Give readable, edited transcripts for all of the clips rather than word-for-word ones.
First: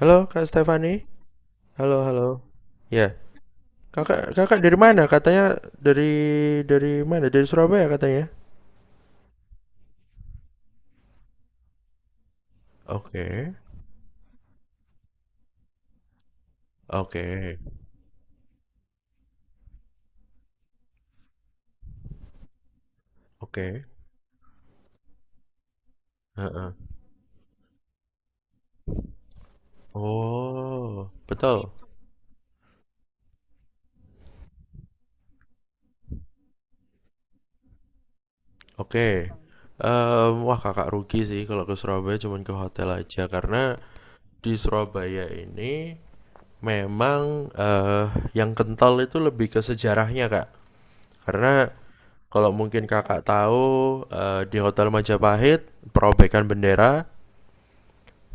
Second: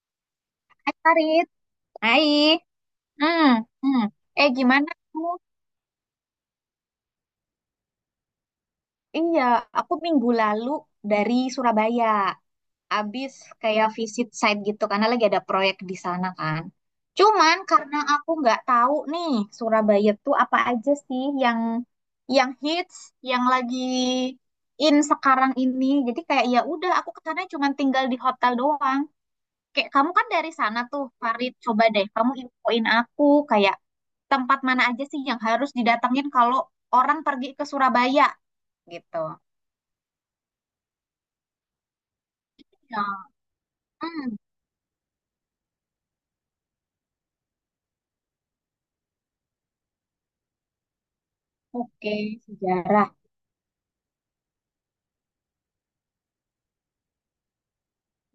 Halo Kak Hai Stefani. Farid, Halo, hai. halo. Ya. Hmm, hmm. Kakak kakak dari Gimana mana? kamu? Katanya dari mana? Dari Surabaya katanya. Iya, aku minggu lalu dari Surabaya. Abis Oke. kayak visit site gitu karena lagi ada proyek di sana kan. Oke. Cuman karena aku nggak tahu nih Surabaya tuh apa aja sih yang hits, yang lagi Oke. in sekarang ini. Jadi kayak ya Heeh. udah aku ke sana cuman tinggal di hotel doang. Kayak kamu kan dari sana tuh, Oh, Farid. betul. Coba deh kamu infoin aku kayak tempat mana aja sih yang harus didatengin kalau orang pergi ke Surabaya gitu. Oke. Wah, Kakak rugi sih kalau ke Surabaya cuman ke hotel Ya, aja karena hmm, di Surabaya ini memang yang kental itu lebih ke sejarahnya, Kak. Karena oke, kalau mungkin sejarah. Kakak tahu, di Hotel Majapahit perobekan bendera.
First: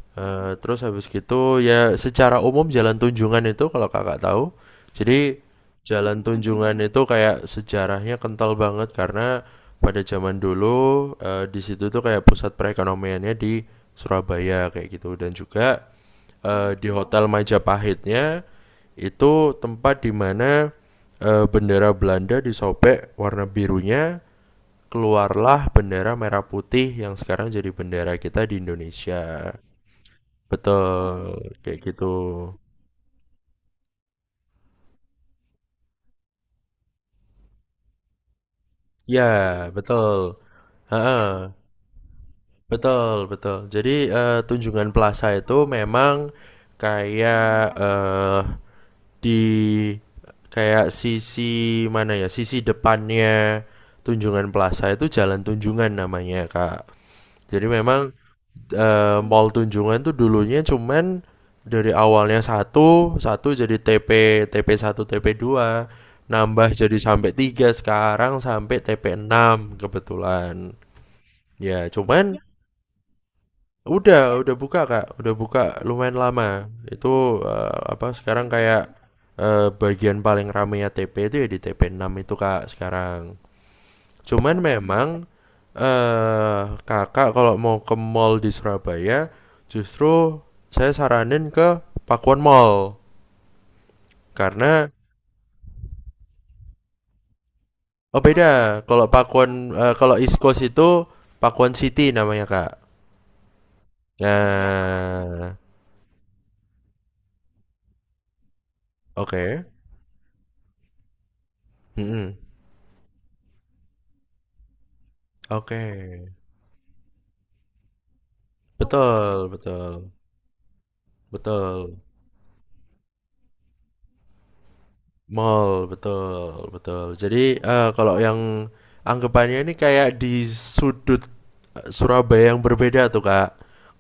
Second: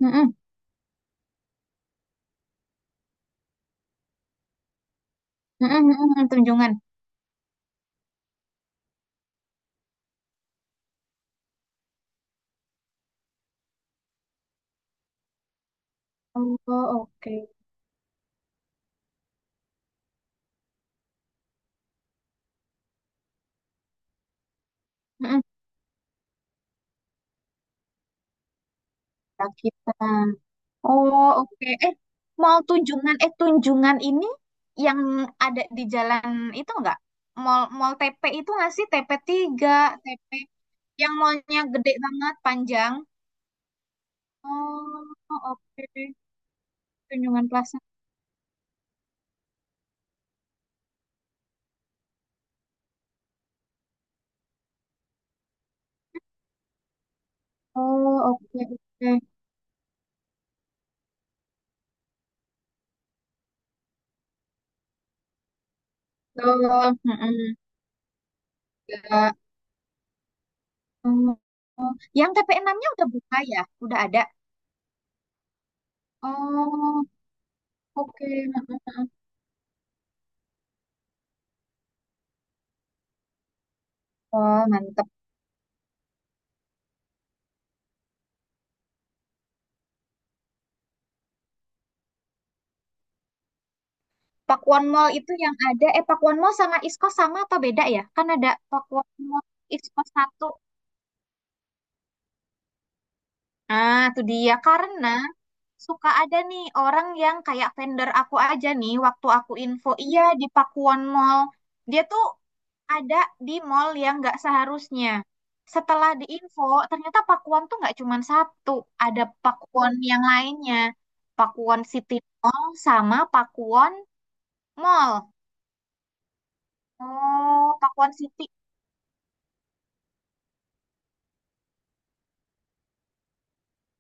Mm-mm, Terus habis gitu ya, secara umum Jalan Tunjungan itu kalau Kakak tahu, jadi Jalan mm-mm, Tunjungan. Tunjungan itu kayak sejarahnya kental banget karena pada zaman dulu, di situ tuh kayak pusat perekonomiannya di Surabaya kayak gitu, dan juga Oh, di Hotel oke. Majapahitnya itu tempat di mana bendera Belanda disobek warna birunya Mm-mm. keluarlah bendera merah putih yang sekarang jadi bendera kita di Indonesia. Kita. Oh, Betul, oke. kayak gitu. Mall Tunjungan, Tunjungan ini yang ada di jalan itu enggak? Mall Mall TP itu nggak sih? TP 3, Ya, TP betul. yang Heeh, mallnya gede banget, panjang. betul, betul. Jadi, Tunjungan Oh, Plaza itu oke. memang Tunjungan kayak Plaza. eh di kayak sisi mana ya? Sisi depannya Tunjungan Plaza itu Jalan Tunjungan namanya, Kak. Jadi memang, Oh, oke, oke. mall Tunjungan tuh dulunya cuman dari awalnya satu, satu jadi TP, TP1, TP2 nambah jadi Betul. sampai Mm-mm. tiga, sekarang sampai tp Nggak. enam kebetulan. Oh, Ya, oh. Yang cuman TP6-nya udah buka ya? Udah ada? udah buka Kak, udah buka lumayan lama. Oh, Itu apa oke. sekarang kayak Mm-mm. Bagian paling rame ya TP itu ya di TP6 itu Kak sekarang. Cuman Oh, mantep. memang, eh Kakak kalau mau ke mall di Surabaya justru saya saranin ke Pakuan Mall Pakuwon karena, Mall itu yang ada. Eh, Pakuwon Mall sama Iskos sama atau beda ya? oh, Kan ada beda kalau Pakuwon Mall, Pakuan, Iskos kalau East satu. Coast itu Pakuan City namanya, Kak. Ah, itu dia. Karena Nah, suka ada nih orang yang kayak vendor aku aja nih waktu aku oke. info. Iya, di Pakuwon Mall. Dia tuh Mm-mm. ada di mall yang nggak seharusnya. Oke, Setelah diinfo, ternyata Pakuwon tuh nggak cuma satu, ada betul, Pakuwon betul, yang lainnya. Pakuwon betul. City Mall sama Pakuwon Mall. Mall, betul, betul. Jadi, Oh, Pakuwon kalau City. yang anggapannya ini kayak di sudut Surabaya yang berbeda tuh, Kak.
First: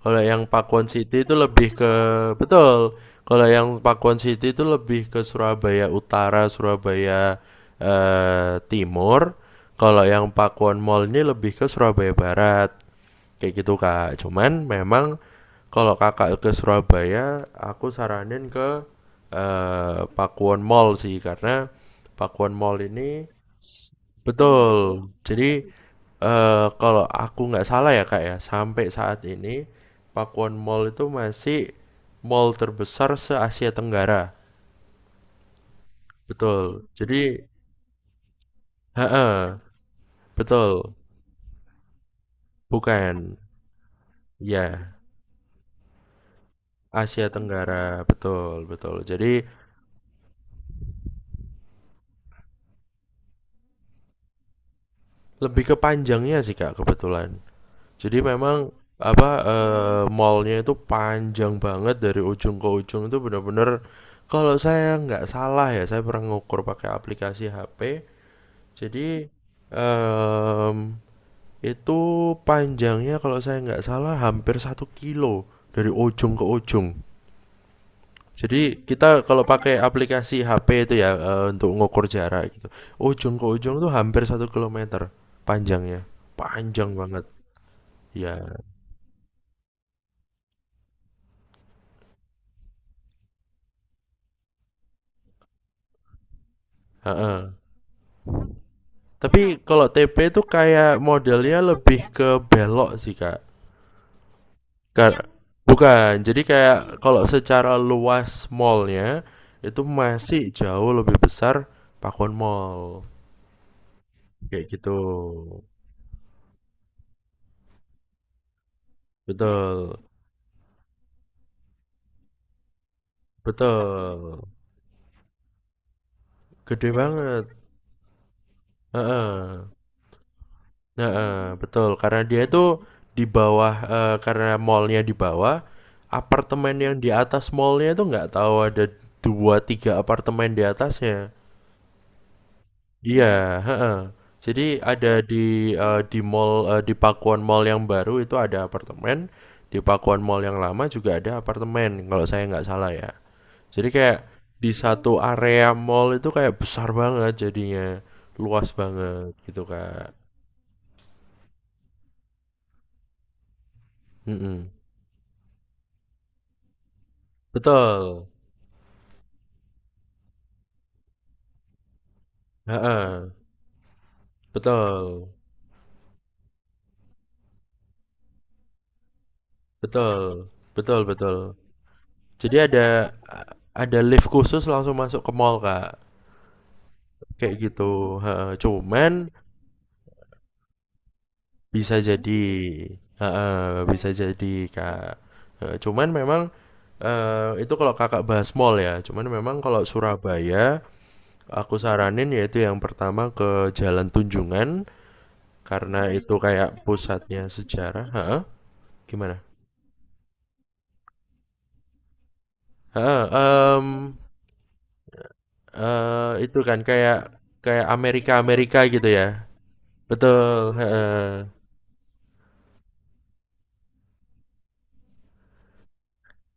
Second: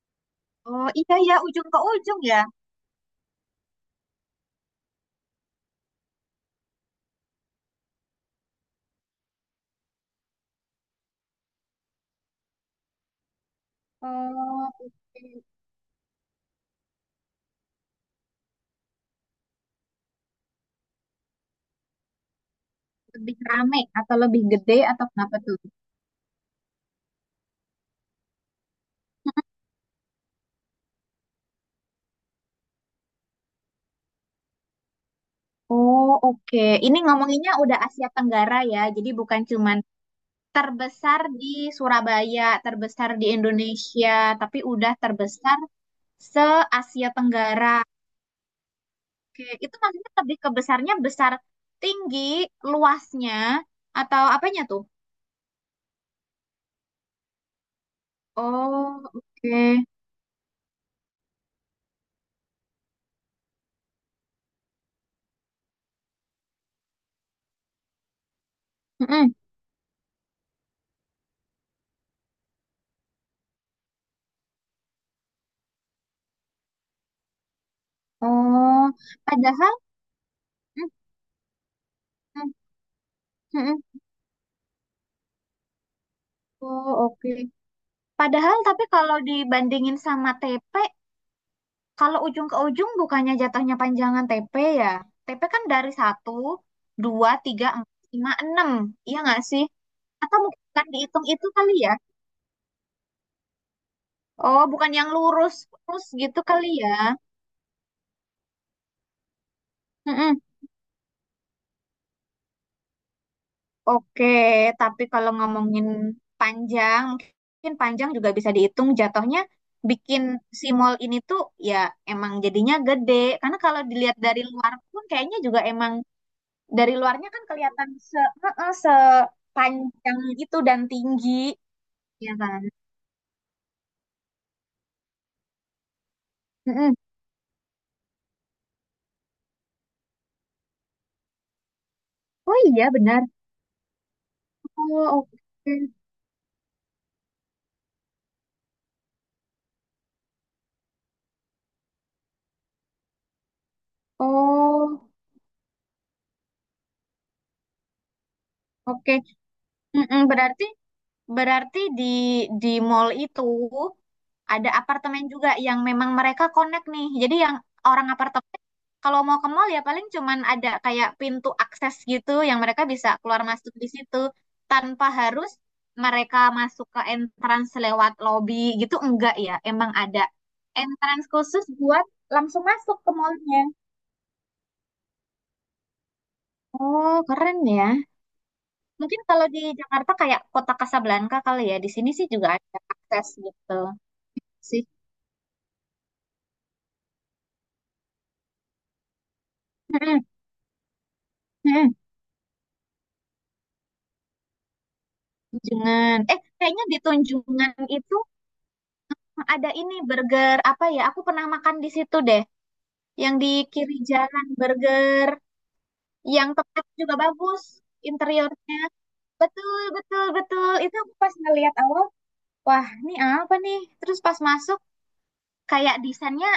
Kalau yang Pakuwon Oh, iya City itu ya, ujung lebih ke ke. ujung ya. Betul. Kalau yang Pakuwon City itu lebih ke Surabaya Utara, Surabaya, Timur. Kalau yang Pakuwon Mall ini lebih ke Surabaya Barat kayak gitu Kak, cuman Oh, memang oke. kalau Kakak ke Surabaya, aku saranin ke Pakuwon Mall sih karena Pakuwon Mall ini Lebih rame atau lebih gede atau betul, kenapa jadi tuh? eh, kalau aku nggak salah ya Kak ya sampai saat ini Pakuwon Mall itu masih mall terbesar se Asia Tenggara. Oh, oke. Betul, Ini jadi, ngomonginnya udah Asia Tenggara ya, jadi bukan heeh, cuman betul. terbesar di Surabaya, terbesar di Bukan, Indonesia, tapi udah ya, terbesar se-Asia Asia Tenggara. Tenggara, betul, betul. Jadi Oke, itu maksudnya lebih ke besarnya besar tinggi, luasnya, atau apanya tuh? lebih ke panjangnya sih Kak kebetulan. Jadi memang, Oh, apa, oke. Mallnya itu panjang banget dari ujung ke ujung itu benar-benar kalau saya nggak salah ya, saya pernah ngukur pakai aplikasi HP. Jadi Mm-mm. em, itu panjangnya kalau saya nggak salah hampir 1 kilo dari ujung ke ujung. Jadi Oh, kita kalau padahal, pakai aplikasi HP mm, itu ya, untuk ngukur mm, jarak gitu. Ujung ke ujung mm-mm. tuh hampir 1 kilometer panjangnya, Oh, panjang banget. oke. Iya, Padahal tapi kalau dibandingin sama TP, kalau ujung ke ujung bukannya jatuhnya panjangan TP ya? TP kan dari satu, dua, heeh. tiga, empat, lima, enam. Iya nggak Tapi sih? kalau TP Atau itu mungkin bukan kayak dihitung itu modelnya kali ya? lebih ke belok sih, Kak. Oh, bukan yang Kar- lurus, lurus Bukan. gitu Jadi kali ya? kayak kalau secara luas mallnya itu Mm-mm. masih jauh lebih besar Pakuan Mall. Oke, Kayak gitu. tapi kalau ngomongin panjang, mungkin panjang juga bisa dihitung jatuhnya Betul. bikin si mall ini tuh ya emang jadinya gede. Karena kalau dilihat dari Betul. luar pun kayaknya juga emang dari Gede luarnya kan banget. kelihatan se heeh, Heeh, sepanjang itu dan tinggi, nah, betul. Karena ya dia kan? itu di bawah, karena mallnya di bawah, apartemen yang Mm-mm. di atas mallnya itu nggak tahu ada dua tiga apartemen di atasnya. Oh iya benar. Iya, heeh. Jadi Oh ada di oke. eh, di mall, di Pakuan Mall yang baru itu ada apartemen, di Pakuan Mall yang lama juga ada apartemen kalau saya nggak salah ya. Jadi kayak di Oh satu area mall itu kayak besar banget jadinya, luas oke. banget gitu Kak. Mm-mm. Berarti Berarti di mall itu Mm-mm. ada apartemen juga yang memang mereka connect nih. Jadi yang orang Betul. apartemen kalau mau ke mall ya paling cuman ada kayak pintu akses gitu yang mereka bisa Heeh, keluar masuk di situ tanpa betul, harus mereka masuk ke entrance lewat lobby gitu enggak ya. Emang ada betul, betul, entrance betul. khusus buat Jadi langsung masuk ada ke mallnya. ada lift khusus langsung masuk ke mall Kak, Oh, kayak keren ya. gitu. Heeh, cuman Mungkin kalau di Jakarta kayak Kota Kasablanka kali ya. Di bisa sini sih jadi, juga ada akses heeh, gitu bisa jadi sih. Kak. Heeh, cuman memang, itu kalau Kakak bahas mall ya. Cuman memang kalau Mm-mm, Surabaya, aku mm-mm. saranin yaitu yang pertama ke Jalan Tunjungan karena Tunjungan. itu Eh, kayak kayaknya di pusatnya Tunjungan sejarah. itu Heeh, gimana? ada ini burger apa ya? Aku pernah makan di situ deh. Yang di Heeh, kiri jalan burger, yang itu kan tempatnya kayak juga bagus kayak interiornya. Amerika-Amerika gitu ya? Betul, betul, Betul, betul. Itu aku pas heeh. ngeliat awal, wah, ini apa nih? Terus pas masuk kayak desainnya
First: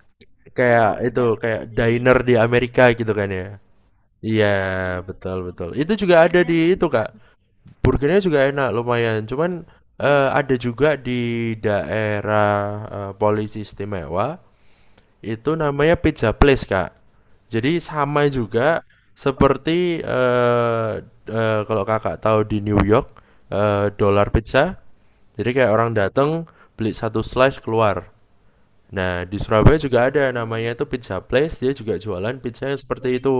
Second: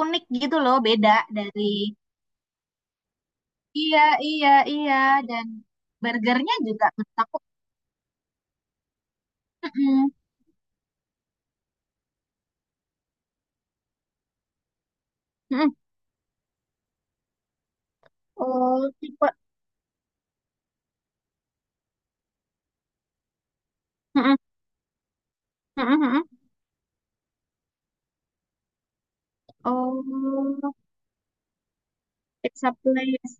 unik gitu loh, Kayak beda itu, kayak dari. diner di Amerika gitu kan ya? Iya, iya, Iya, iya betul dan betul. Itu juga ada burgernya di juga itu, Kak, menurut aku burgernya juga enak lumayan, cuman, mm-mm, ada juga di daerah, Polisi Istimewa, itu mm-mm. namanya Pizza Place, Kak. Jadi sama juga Oh, tipe seperti, eee eee, kalau Kakak tahu di New York, Dollar mm-mm, Pizza. Jadi kayak orang mm-mm. datang beli satu slice keluar. Nah, di Surabaya juga ada namanya Oh, itu Pizza Place, dia juga jualan pizza pizza yang seperti itu. place.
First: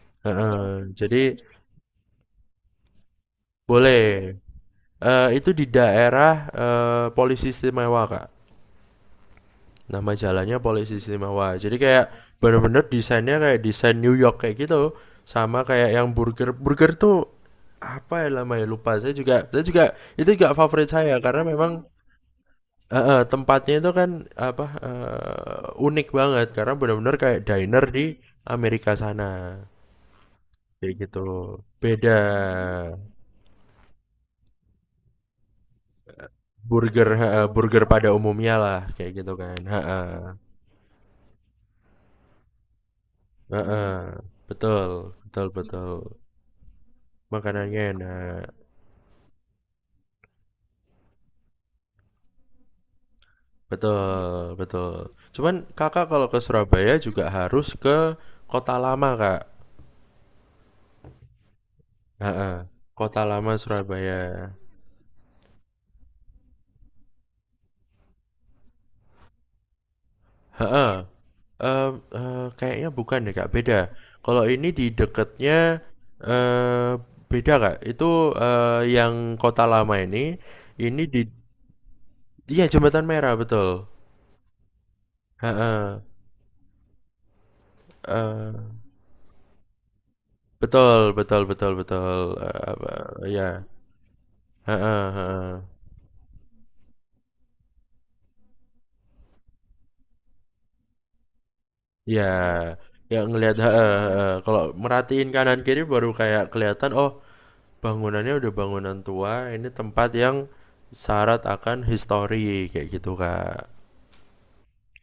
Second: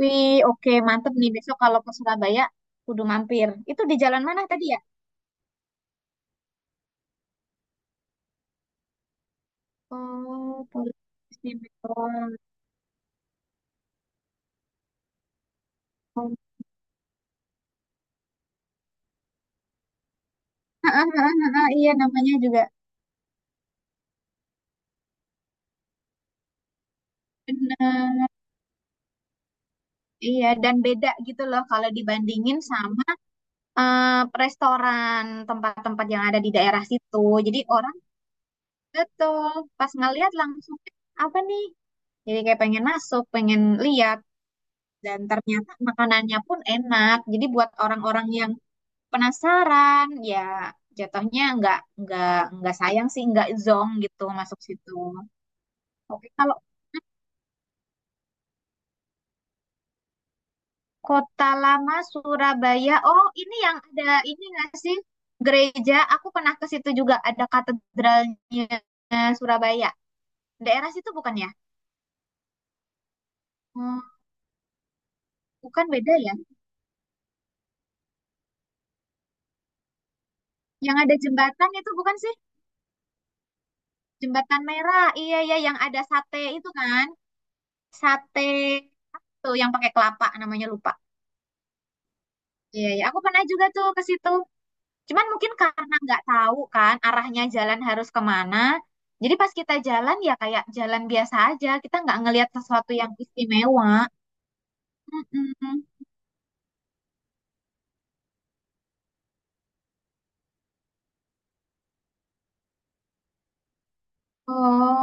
Wih, oke, Heeh, mantep nih. jadi Besok kalau ke Surabaya, kudu mampir. Itu di boleh. jalan mana tadi ya? Itu di daerah, Polisi Istimewa, Kak. Nama jalannya Oh, Polisi Polisi Istimewa. Jadi kayak Bogor. bener-bener desainnya kayak desain New York kayak gitu. Sama kayak yang Oh. burger. Burger tuh apa ya namanya lupa. Saya juga itu juga favorit Ah, ah, saya ah, karena ah, ah, memang. Iya, namanya juga Heeh, tempatnya itu kan apa unik banget karena benar-benar kayak diner di bener. Amerika sana Iya, dan kayak beda gitu, gitu loh kalau beda dibandingin sama eh, restoran tempat-tempat yang ada di daerah burger, situ. heeh, Jadi burger orang pada umumnya lah kayak gitu betul kan. pas Heeh. ngeliat langsung apa nih? Jadi kayak pengen masuk, pengen Heeh. lihat. Betul, Dan betul, ternyata betul. makanannya pun enak. Jadi buat Makanannya orang-orang enak, yang penasaran ya jatuhnya nggak nggak sayang sih nggak zonk gitu betul, masuk situ betul. Cuman Kakak kalau oke ke kalau Surabaya juga harus ke Kota Lama Kak. kota lama Heeh. Surabaya Kota oh Lama ini yang ada Surabaya. ini nggak sih gereja aku pernah ke situ juga ada katedralnya Surabaya daerah Heeh. situ bukan ya? Eee eee, kayaknya bukan deh, Kak, beda. Hmm, Kalau ini di deketnya, bukan beda ya eee, beda, Kak. Itu, yang Kota Lama yang ini ada di, jembatan itu bukan sih iya, Jembatan Merah, betul. jembatan merah iya iya yang Heeh. ada sate itu kan sate Eee, tuh yang pakai kelapa namanya lupa betul betul betul betul, iya apa iya aku pernah ya. juga tuh ke situ. Heeh Cuman mungkin heeh. karena nggak tahu kan arahnya jalan harus kemana, jadi pas kita jalan ya kayak jalan biasa aja, kita nggak Iya, ngelihat sesuatu yang ya ngelihat, heeh istimewa. heeh, kalau merhatiin kanan Mm-mm. kiri baru kayak kelihatan, oh, bangunannya udah bangunan tua, ini tempat yang syarat akan histori kayak gitu Kak.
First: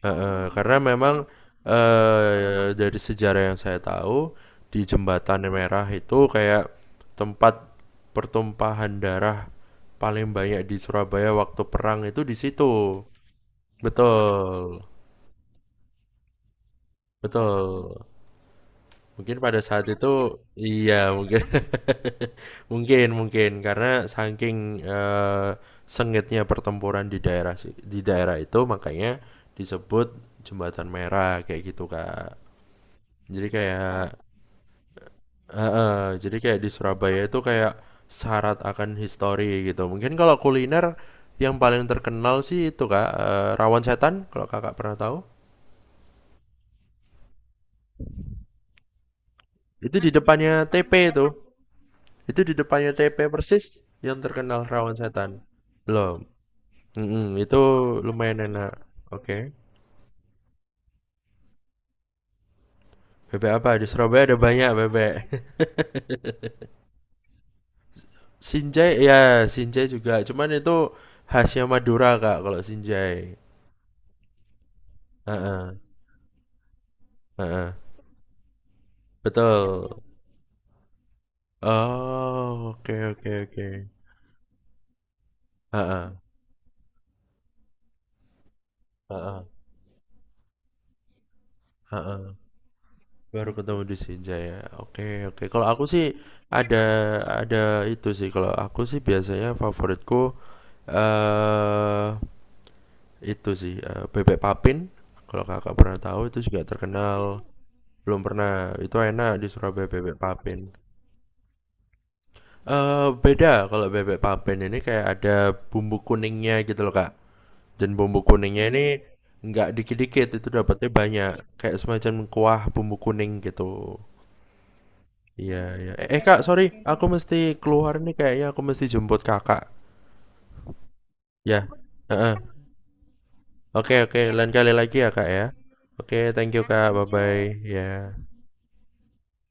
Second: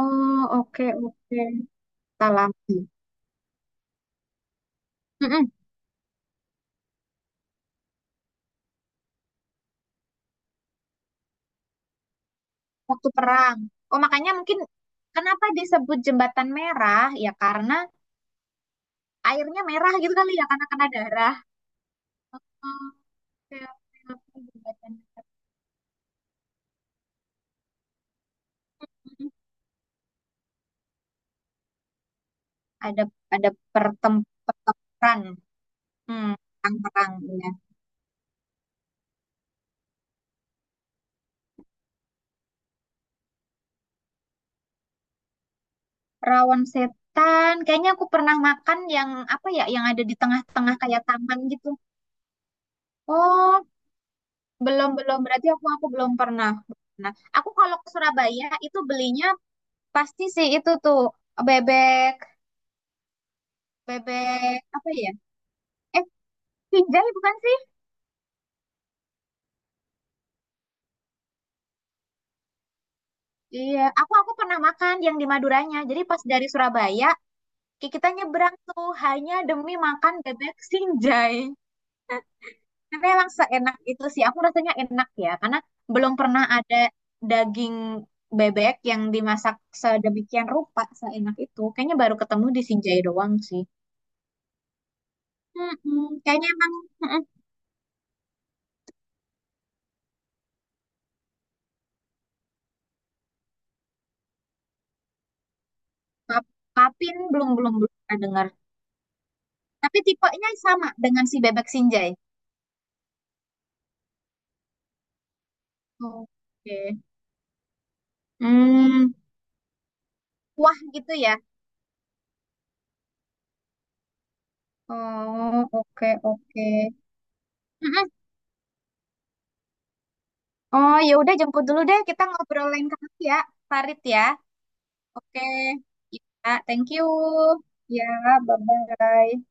Karena oke memang oke. Kita lagi. dari sejarah yang saya tahu di Jembatan Mm-mm. Merah itu kayak tempat pertumpahan darah paling banyak di Surabaya waktu perang itu di situ. Waktu perang. Oh, makanya mungkin Betul, kenapa disebut jembatan merah? Ya karena betul, mungkin pada airnya saat merah itu, gitu kali ya karena kena iya, darah. mungkin. Oh, Mungkin mungkin oke karena oke oke. saking, Jembatan. eh, sengitnya pertempuran di daerah di daerah itu makanya Mm-mm. disebut Jembatan Merah kayak gitu Kak. Ada Jadi ada kayak pertem pertempuran. eh, eh, Hmm, jadi kayak di perang-perang. Surabaya itu Iya. kayak syarat akan histori gitu. Mungkin kalau kuliner yang paling terkenal sih itu Kak, rawon setan kalau Kakak pernah tahu. Rawon setan. Kayaknya aku pernah makan yang apa ya, yang Itu ada di di depannya tengah-tengah TP kayak itu. taman gitu. Itu di depannya TP persis Oh, yang terkenal belum rawon belum setan. berarti aku belum Belum. pernah. Nah, Mm-mm, aku itu kalau ke lumayan Surabaya enak. itu belinya Oke. pasti sih itu tuh bebek Bebek apa? Di Surabaya ada bebek banyak apa ya? bebek. Eh, Kijai bukan sih? Sinjai, ya, Sinjai juga. Cuman itu khasnya Madura, Kak, kalau Sinjai. Iya, aku pernah makan yang di Heeh, Maduranya. Jadi pas dari Surabaya, heeh. Kita nyebrang tuh hanya demi Betul. makan bebek sinjai. Oh, oke Tapi oke emang oke. seenak itu sih. Aku rasanya enak ya, karena Heeh, belum pernah ada daging bebek yang heeh, dimasak sedemikian rupa, seenak itu. Kayaknya baru heeh. ketemu di Sinjai doang Baru sih. ketemu di Sinjai ya. Oke, oke. Kalau aku Mm-mm, sih kayaknya emang ada mm-mm. ada itu sih. Kalau aku sih biasanya favoritku eh itu sih, bebek papin, kalau Kakak pernah tahu itu juga Papin terkenal. belum belum belum pernah Belum dengar. pernah, itu enak di Surabaya Tapi bebek tipenya papin. sama dengan si bebek Sinjai. Eee, beda kalau bebek papin ini kayak ada bumbu kuningnya Oke. gitu loh, Kak. Dan bumbu kuningnya ini Hmm, nggak dikit-dikit, itu wah dapatnya gitu banyak. ya. Kayak semacam kuah bumbu kuning gitu. Iya Oh, iya. Oke Kak, sorry, oke. aku mesti keluar Mm-mm. nih kayaknya aku mesti jemput Kakak. Oh, ya udah jemput Ya, dulu deh. Kita heeh. ngobrol lain kali ya, Oke Farid oke, ya. lain kali lagi ya, Kak, Oke, ya. Oke, thank ya, you, thank Kak, you. bye-bye, Ya, ya bye-bye.